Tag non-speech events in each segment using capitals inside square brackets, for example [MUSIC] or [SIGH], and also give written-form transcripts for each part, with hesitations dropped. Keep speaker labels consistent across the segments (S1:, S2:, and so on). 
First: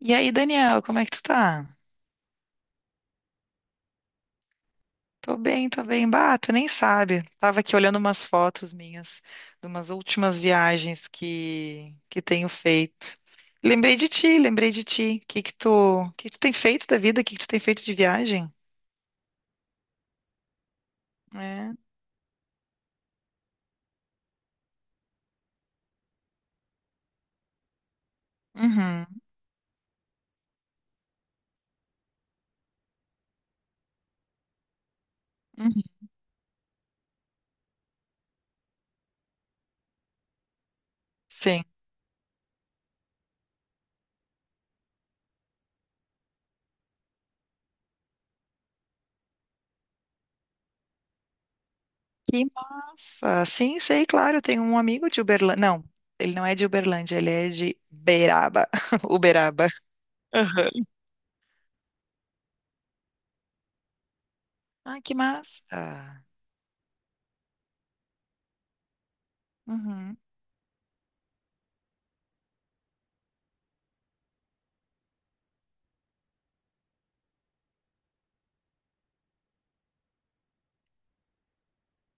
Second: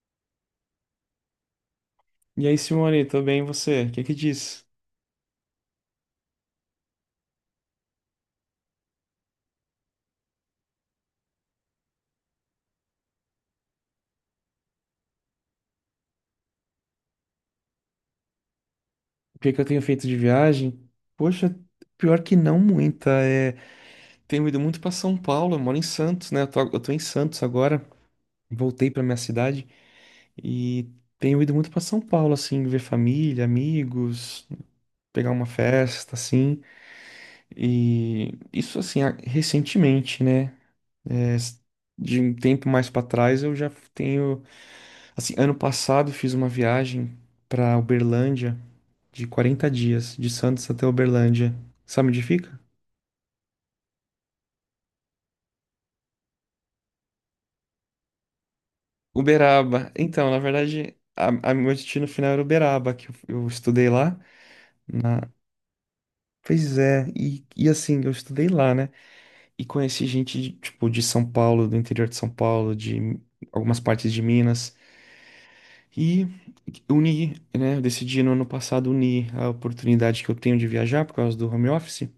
S1: E aí, Daniel, como é que tu tá?
S2: E aí, Simone, tô bem, e você? O que é que diz?
S1: Tô bem, tô bem. Bah, tu nem sabe. Tava aqui olhando umas fotos minhas de umas últimas viagens que tenho feito. Lembrei de ti, lembrei de ti. Que tu tem feito da vida? O que que tu tem feito de viagem?
S2: O que é que eu tenho feito de viagem? Poxa,
S1: É.
S2: pior que não muita. Tenho ido muito pra São Paulo, eu moro em Santos, né? Eu tô em Santos agora, voltei pra
S1: Uhum,
S2: minha cidade e tenho ido muito pra São Paulo, assim, ver família, amigos, pegar uma
S1: uhum.
S2: festa, assim. E isso, assim, recentemente, né? É,
S1: Sim.
S2: De um tempo mais pra trás, eu já tenho. Assim, ano passado fiz uma viagem pra Uberlândia, de 40 dias, de Santos até Uberlândia. Sabe onde
S1: Que
S2: fica?
S1: massa. Sim, sei, claro. Eu tenho um amigo de Uberlândia. Não, ele não é de Uberlândia, ele é de Beraba. [LAUGHS] Uberaba.
S2: Uberaba. Então, na
S1: Aham.
S2: verdade, a meu destino final era Uberaba, eu estudei lá
S1: Ah, que
S2: na.
S1: massa.
S2: Pois é, e assim, eu estudei lá, né? E conheci
S1: Uhum,
S2: gente, de, tipo, de São Paulo, do interior de São Paulo, de algumas partes de Minas. E uni, né? Eu decidi no ano passado unir a oportunidade que eu tenho de viajar por causa do home office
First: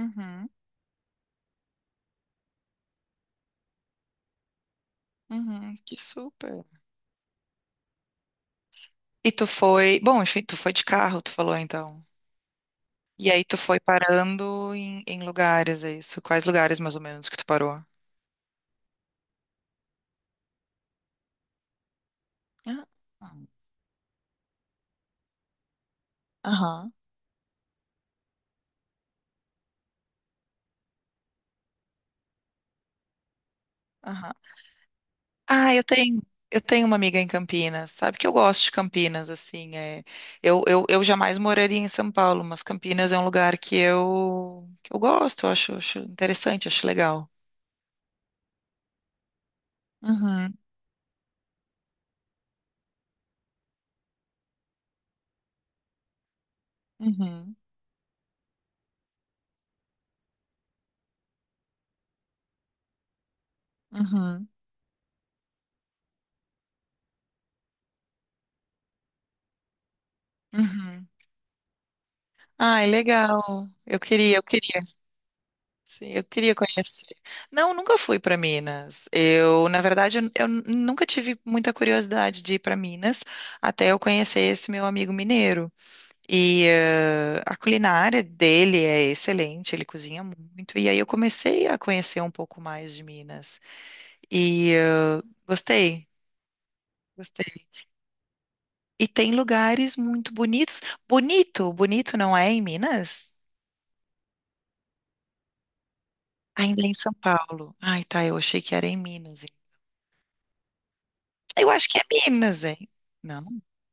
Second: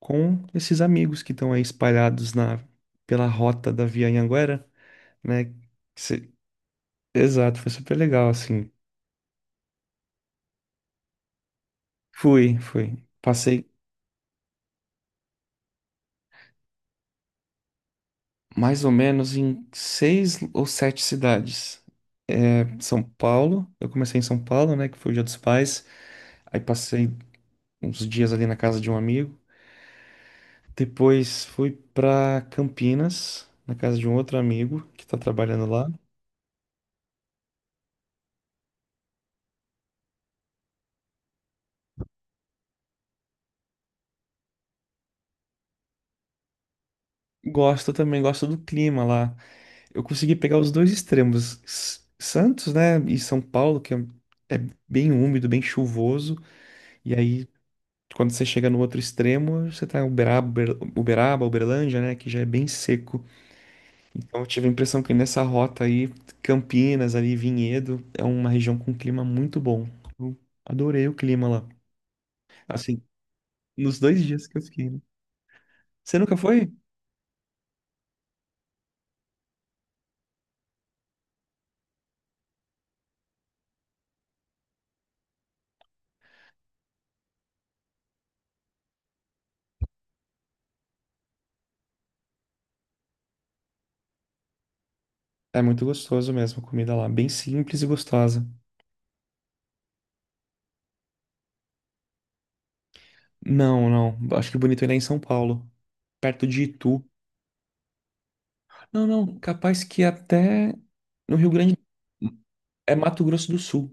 S2: com esses amigos que estão aí espalhados na, pela rota da Via Anhanguera, né?
S1: Uhum, que
S2: Se-
S1: super.
S2: Exato, foi super legal, assim.
S1: Bom, enfim, tu foi de carro, tu falou então.
S2: Fui, fui.
S1: E aí tu
S2: Passei
S1: foi parando em lugares, é isso? Quais lugares mais ou menos que tu parou?
S2: mais ou menos em 6 ou 7 cidades. É,
S1: Ah,
S2: São Paulo, eu comecei em São Paulo, né, que foi o Dia dos Pais. Aí
S1: aham,
S2: passei uns dias ali na casa de um amigo. Depois fui pra Campinas, na casa de um
S1: aham.
S2: outro amigo que tá trabalhando
S1: Ah, eu
S2: lá.
S1: tenho, eu tenho uma amiga em Campinas. Sabe que eu gosto de Campinas, assim, é. Eu jamais moraria em São Paulo, mas Campinas é um lugar que eu gosto, eu acho interessante, acho legal.
S2: Gosto também, gosto do clima lá. Eu consegui
S1: Uhum,
S2: pegar os dois extremos. Santos, né, e São Paulo, que é bem úmido, bem chuvoso. E aí,
S1: uhum,
S2: quando você chega no outro extremo, você tá em Uberaba, Uberaba, Uberlândia, né? Que já é bem seco. Então, eu
S1: uhum,
S2: tive a impressão que nessa rota aí, Campinas, ali, Vinhedo, é uma região com clima muito bom. Eu adorei
S1: uhum.
S2: o clima lá.
S1: Ai,
S2: Assim,
S1: legal.
S2: nos
S1: Eu
S2: dois
S1: queria, eu
S2: dias que eu
S1: queria.
S2: fiquei, né?
S1: Sim,
S2: Você
S1: eu
S2: nunca
S1: queria
S2: foi?
S1: conhecer. Não, nunca fui para Minas. Na verdade, eu nunca tive muita curiosidade de ir para Minas até eu conhecer esse meu amigo mineiro. A culinária dele é excelente, ele cozinha muito. E aí eu comecei a conhecer um pouco mais de Minas. E eh,
S2: É muito
S1: Gostei,
S2: gostoso mesmo a comida lá. Bem
S1: gostei.
S2: simples e gostosa.
S1: E tem lugares muito bonitos. Bonito, Bonito não é em Minas?
S2: Não, não. Acho que bonito ainda é em São Paulo, perto de
S1: Ainda é em
S2: Itu.
S1: São Paulo. Ai, tá, eu achei que era em
S2: Não, não.
S1: Minas.
S2: Capaz que até no Rio
S1: Eu
S2: Grande.
S1: acho que é Minas, hein?
S2: É Mato Grosso do
S1: Não.
S2: Sul.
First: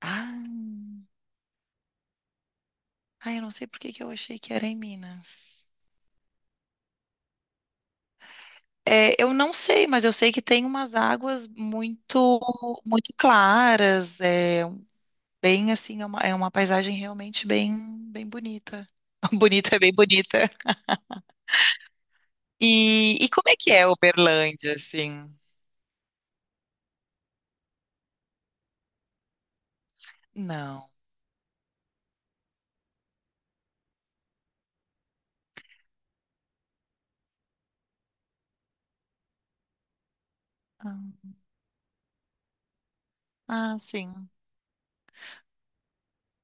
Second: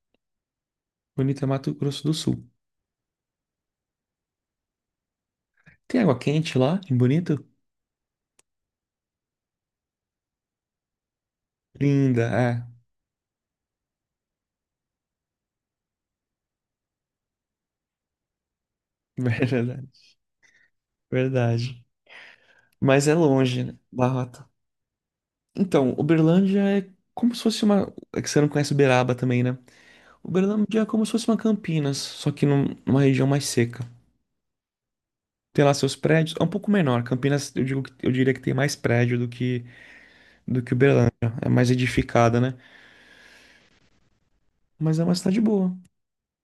S1: Ah,
S2: Bonito é Mato Grosso do Sul.
S1: ai, eu não sei por que que eu achei que era em Minas.
S2: Tem água quente lá, em Bonito?
S1: É, eu não sei, mas eu sei que tem umas águas
S2: Linda,
S1: muito,
S2: é.
S1: muito claras. É bem assim, é uma paisagem realmente bem, bem bonita. [LAUGHS]
S2: [LAUGHS]
S1: Bonita, é
S2: Verdade,
S1: bem bonita.
S2: verdade. Mas é
S1: E como é
S2: longe,
S1: que
S2: né?
S1: é
S2: Barrota.
S1: Uberlândia, assim?
S2: Então, Uberlândia é como se fosse uma. É que você não conhece Uberaba também, né? Uberlândia é
S1: Não.
S2: como se fosse uma Campinas, só que numa região mais seca. Tem lá seus prédios, é um pouco menor. Campinas, eu digo, eu diria que tem mais prédio do que Uberlândia.
S1: Ah,
S2: É mais edificada, né?
S1: ah, sim.
S2: Mas é uma cidade boa.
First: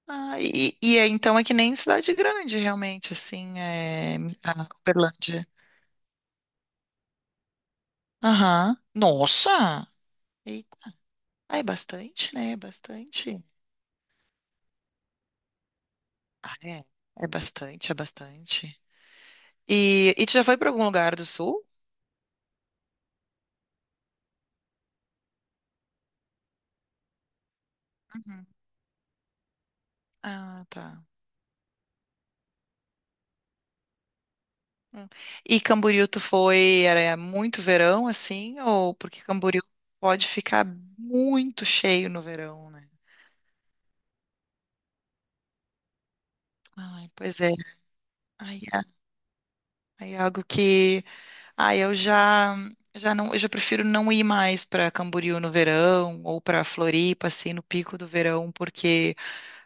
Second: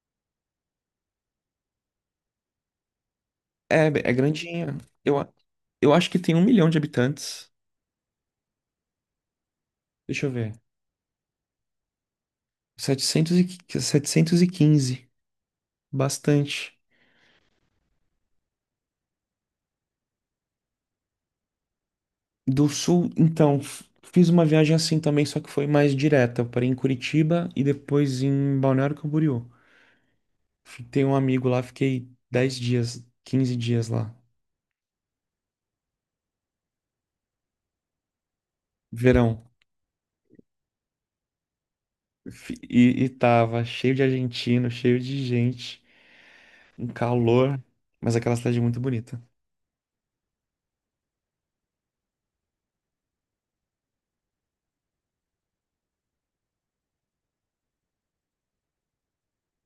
S1: Ah, e, então é que nem cidade grande, realmente, assim,
S2: É, é
S1: é, a
S2: grandinha. Eu, a-
S1: Uberlândia.
S2: eu acho que tem 1 milhão de habitantes.
S1: Aham. Nossa!
S2: Deixa eu ver.
S1: Eita. Ah, é bastante, né? É
S2: Setecentos
S1: bastante.
S2: e, 715,
S1: Ah,
S2: bastante.
S1: é. É bastante, é bastante. E tu já foi para algum lugar do sul?
S2: Do sul, então, fiz uma viagem assim também, só que foi mais direta. Eu parei em Curitiba e depois
S1: Uhum.
S2: em Balneário Camboriú.
S1: Ah,
S2: Tem
S1: tá.
S2: um amigo lá, fiquei 10 dias, 15 dias lá,
S1: Hum. E Camboriú tu foi, era muito verão assim, ou porque
S2: verão.
S1: Camboriú pode ficar muito cheio no verão, né?
S2: E tava cheio de argentino, cheio de gente, um
S1: Ai, pois é.
S2: calor, mas aquela cidade é
S1: Aí
S2: muito
S1: é,
S2: bonita.
S1: aí é algo que, ai, eu já prefiro não ir mais para Camboriú no verão ou para Floripa assim no pico do verão, porque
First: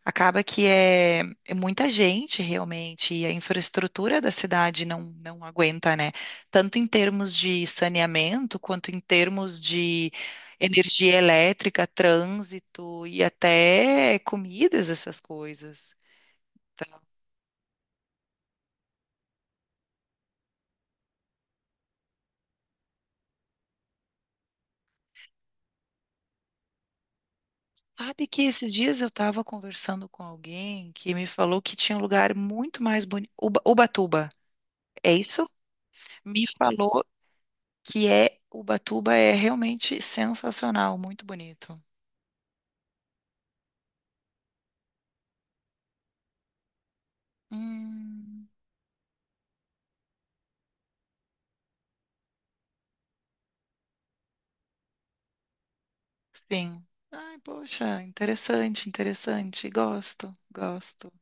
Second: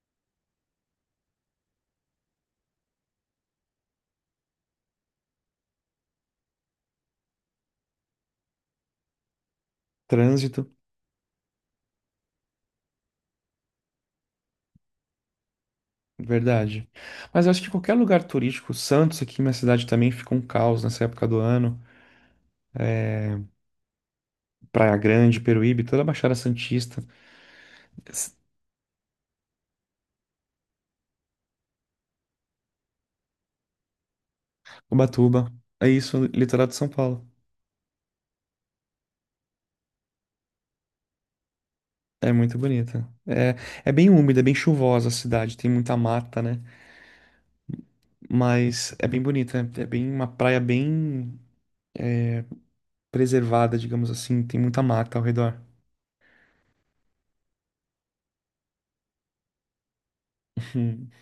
S1: acaba que é muita gente realmente, e a infraestrutura da cidade não, não aguenta, né? Tanto em termos de saneamento, quanto em termos de
S2: Trânsito,
S1: energia elétrica, trânsito e até comidas, essas coisas.
S2: verdade.
S1: Então,
S2: Mas eu acho que qualquer lugar turístico, Santos, aqui minha cidade também fica um caos nessa época do ano. Praia Grande, Peruíbe, toda a Baixada Santista,
S1: sabe que esses dias eu estava conversando com alguém que me falou que tinha um lugar muito mais bonito, Ubatuba, é isso?
S2: Ubatuba. É isso,
S1: Me
S2: litoral de São
S1: falou
S2: Paulo.
S1: que é Ubatuba é realmente sensacional, muito bonito.
S2: É muito bonita. É, é bem úmida, é bem chuvosa a cidade, tem muita mata, né?
S1: Hum,
S2: Mas é bem bonita, é bem uma praia bem preservada, digamos assim, tem muita mata ao redor. [LAUGHS]
S1: sim. Ai, poxa, interessante, interessante. Gosto,
S2: Hum.
S1: gosto.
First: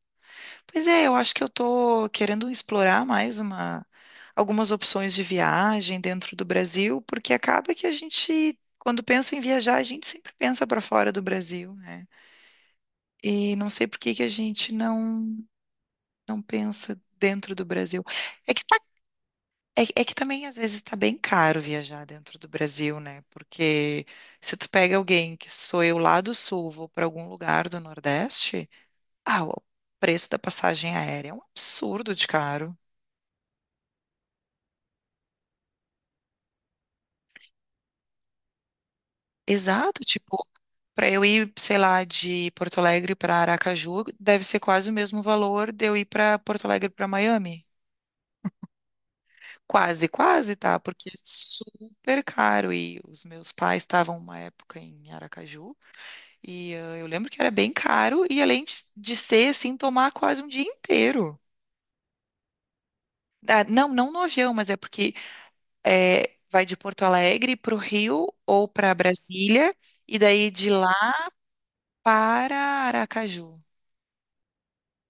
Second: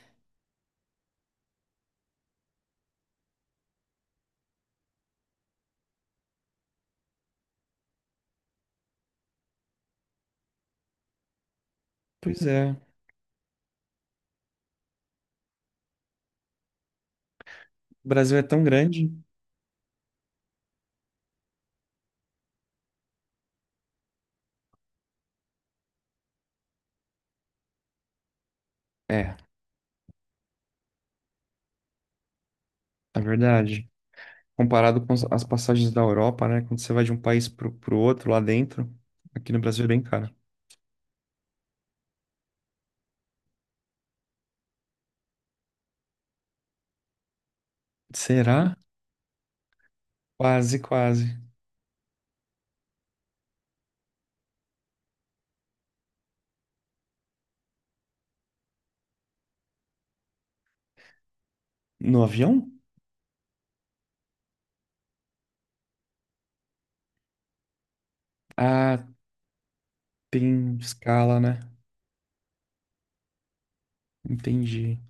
S1: Pois é, eu acho que eu tô querendo explorar algumas opções de viagem dentro do Brasil, porque acaba que a gente, quando pensa em viajar, a gente sempre pensa para fora do Brasil, né?
S2: Pois é,
S1: E não sei por que que a gente não, não pensa dentro do Brasil.
S2: o Brasil é
S1: É
S2: tão
S1: que
S2: grande.
S1: É que também às vezes está bem caro viajar dentro do Brasil, né? Porque se tu pega alguém que sou eu lá do sul, vou para algum lugar do Nordeste,
S2: É,
S1: o preço da passagem aérea é um absurdo de caro.
S2: é verdade. Comparado com as passagens da Europa, né? Quando você vai de um país pro outro lá dentro, aqui no Brasil é bem
S1: Exato,
S2: caro.
S1: tipo, para eu ir, sei lá, de Porto Alegre para Aracaju, deve ser quase o mesmo valor de eu ir para Porto Alegre para Miami.
S2: Será?
S1: Quase, quase,
S2: Quase,
S1: tá? Porque é
S2: quase.
S1: super caro. E os meus pais estavam uma época em Aracaju. E eu lembro que era bem caro e além de ser assim, tomar quase um dia inteiro.
S2: No avião?
S1: Ah, não, não no avião, mas é porque vai de Porto Alegre para o Rio ou para
S2: Ah,
S1: Brasília e daí de
S2: tem
S1: lá
S2: escala, né?
S1: para Aracaju.
S2: Entendi.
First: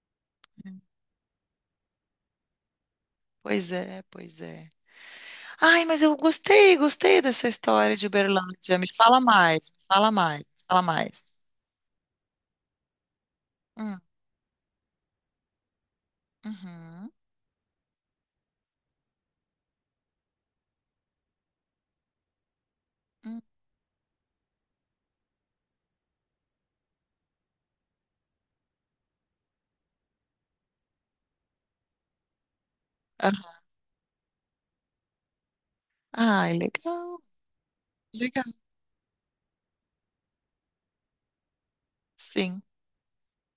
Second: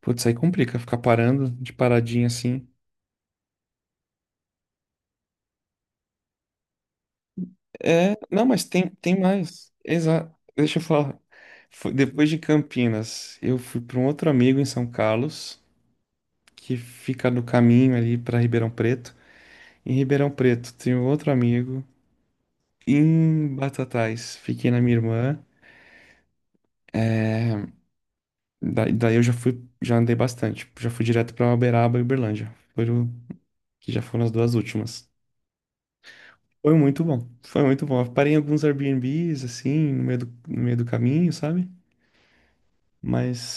S2: Putz, aí complica ficar parando de paradinha assim.
S1: Pois é, pois é. Ai, mas eu gostei, gostei dessa história de
S2: É, não, mas
S1: Uberlândia. Me
S2: tem, tem
S1: fala mais,
S2: mais.
S1: me fala
S2: Exato.
S1: mais, me
S2: Deixa
S1: fala
S2: eu falar.
S1: mais.
S2: Depois de Campinas, eu fui para
S1: Hum,
S2: um outro amigo em São Carlos, que
S1: uhum,
S2: fica no caminho ali para Ribeirão Preto. Em Ribeirão Preto, tem um outro amigo.
S1: hum,
S2: Em Batatais, fiquei na minha irmã. Daí eu já fui, já andei bastante. Já fui direto para Uberaba e Uberlândia. Foram,
S1: aham.
S2: que já foram as duas últimas.
S1: Ai,
S2: Foi muito
S1: legal,
S2: bom. Foi muito bom. Eu parei em
S1: legal.
S2: alguns Airbnbs, assim, no meio do, no meio do caminho, sabe?
S1: Sim.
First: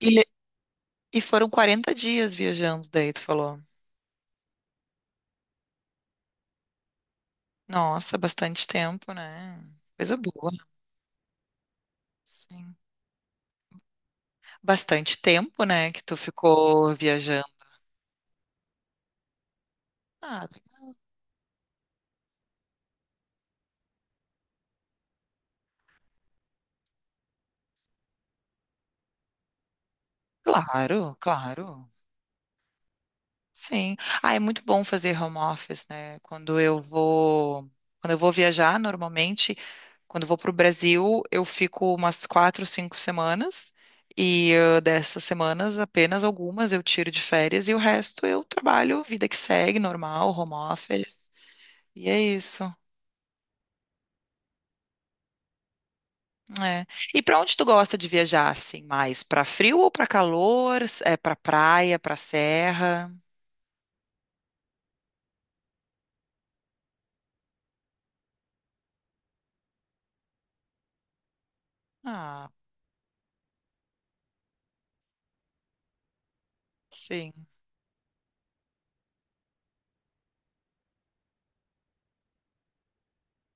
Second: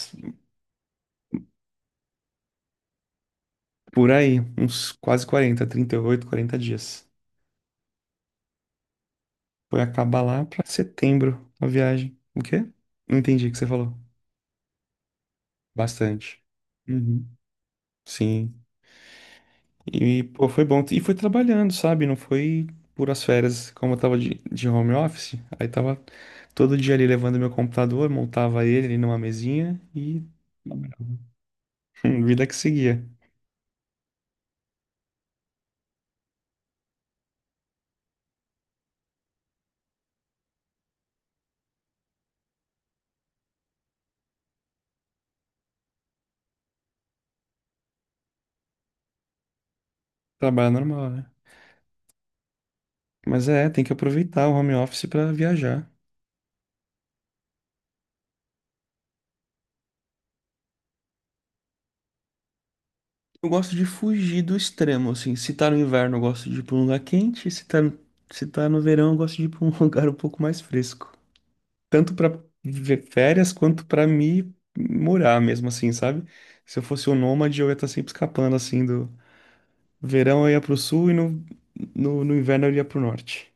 S1: E, le- e foram 40 dias viajando, daí tu falou.
S2: por aí, uns quase 40, 38, 40 dias.
S1: Nossa, bastante tempo, né?
S2: Foi
S1: Coisa
S2: acabar lá
S1: boa.
S2: pra setembro a viagem. O quê?
S1: Sim.
S2: Não entendi o que você falou.
S1: Bastante tempo, né, que tu
S2: Bastante.
S1: ficou
S2: Uhum.
S1: viajando.
S2: Sim. E, pô,
S1: Ah,
S2: foi bom.
S1: legal.
S2: E foi trabalhando, sabe? Não foi puras férias, como eu tava de home office. Aí tava todo dia ali levando meu computador, montava ele ali numa mesinha e
S1: Claro, claro.
S2: [LAUGHS] vida que seguia.
S1: Sim. Ah, é muito bom fazer home office, né? Quando eu vou viajar, normalmente, quando eu vou para o Brasil, eu fico umas quatro, cinco semanas. Dessas semanas, apenas algumas eu tiro de férias e o resto eu trabalho, vida que segue, normal, home
S2: Trabalho normal, né?
S1: office. E é isso.
S2: Mas é, tem que aproveitar o home office pra viajar.
S1: É. E para onde tu gosta de viajar assim mais? Para frio ou para calor? É para praia, para serra?
S2: Eu gosto de fugir do extremo, assim. Se tá no inverno, eu gosto de ir pra um lugar quente. Se tá no verão, eu gosto de ir pra um [LAUGHS] lugar um pouco mais fresco. Tanto pra
S1: Ah,
S2: ver férias, quanto pra me morar mesmo, assim, sabe? Se eu fosse um
S1: sim.
S2: nômade, eu ia estar sempre escapando, assim, do verão eu ia pro sul e no inverno eu ia pro norte.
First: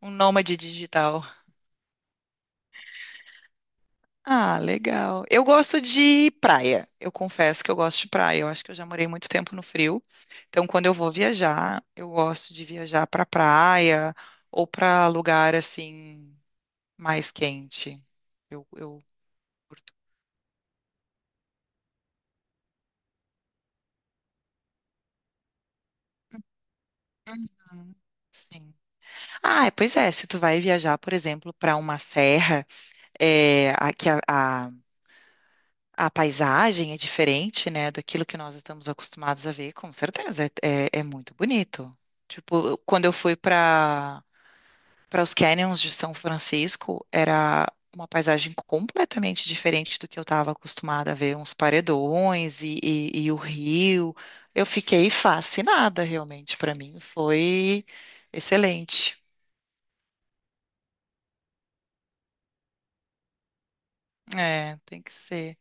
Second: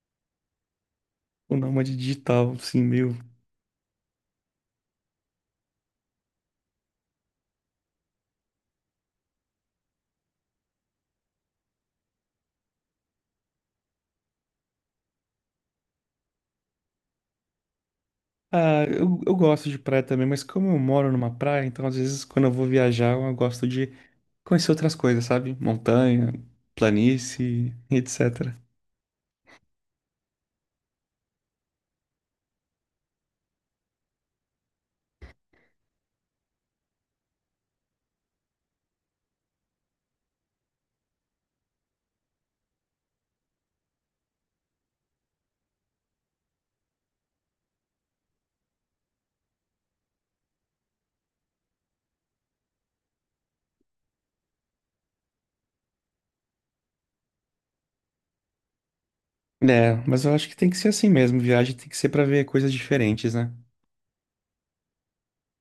S1: Um nômade digital.
S2: O nômade digital, assim, meio
S1: Ah, legal. Eu gosto de praia. Eu confesso que eu gosto de praia. Eu acho que eu já morei muito tempo no frio. Então, quando eu vou viajar, eu gosto de viajar para praia ou para lugar assim mais quente. Eu,
S2: Ah,
S1: eu
S2: eu gosto de
S1: curto.
S2: praia também, mas como eu moro numa praia, então às vezes quando eu vou viajar, eu gosto de conhecer outras coisas, sabe? Montanha, planície,
S1: Uhum,
S2: etc.
S1: sim. Ah, é, pois é. Se tu vai viajar, por exemplo, para uma serra é, a, que a paisagem é diferente, né, daquilo que nós estamos acostumados a ver, com certeza, é muito bonito. Tipo, quando eu fui para os canyons de São Francisco, era uma paisagem completamente diferente do que eu estava acostumada a ver, uns paredões e o rio. Eu fiquei fascinada, realmente, para mim foi excelente.
S2: É, mas eu acho que tem que ser assim mesmo, viagem tem que ser pra ver coisas diferentes, né?
S1: É, tem que ser.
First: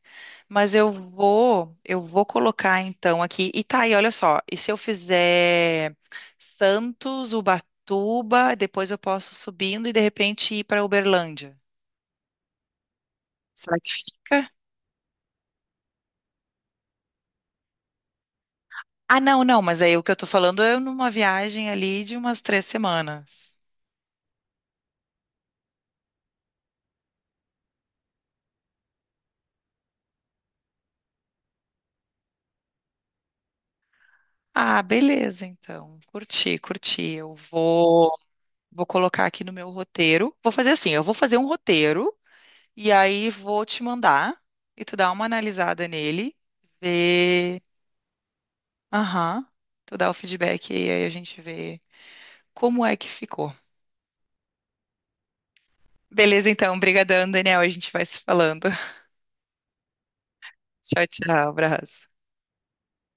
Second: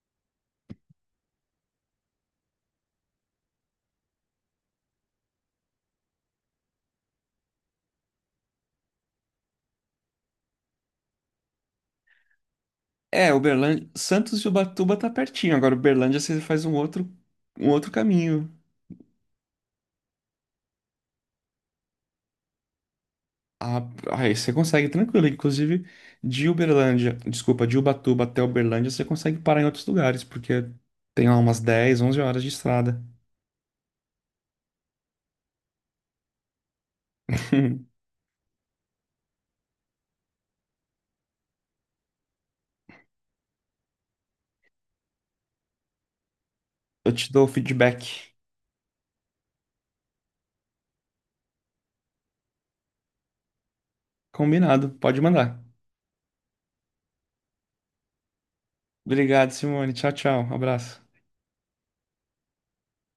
S1: Mas eu vou colocar então aqui. E tá aí, olha só. E se eu fizer Santos, Ubatuba, depois eu posso subindo e de repente ir para Uberlândia.
S2: É,
S1: Será
S2: Uberlândia,
S1: que
S2: Santos e
S1: fica?
S2: Ubatuba tá pertinho, agora Uberlândia você faz um outro caminho.
S1: Ah, não, não, mas aí o que eu tô falando é numa viagem ali de umas três semanas.
S2: Ah, aí você consegue tranquilo, inclusive de Uberlândia, desculpa, de Ubatuba até Uberlândia você consegue parar em outros lugares, porque tem lá umas 10, 11 horas de estrada.
S1: Ah, beleza, então. Curti, curti. Eu
S2: [LAUGHS]
S1: vou, vou colocar aqui no meu roteiro. Vou fazer assim, eu vou fazer um roteiro e aí vou te mandar e tu dá uma analisada nele,
S2: Eu te dou o
S1: ver.
S2: feedback.
S1: Aham. Tu dá o feedback e aí a gente vê como é que ficou.
S2: Combinado, pode mandar.
S1: Beleza, então. Obrigadão, Daniel. A gente vai se falando. [LAUGHS]
S2: Obrigado, Simone. Tchau, tchau. Abraço.
S1: Tchau, tchau. Abraço.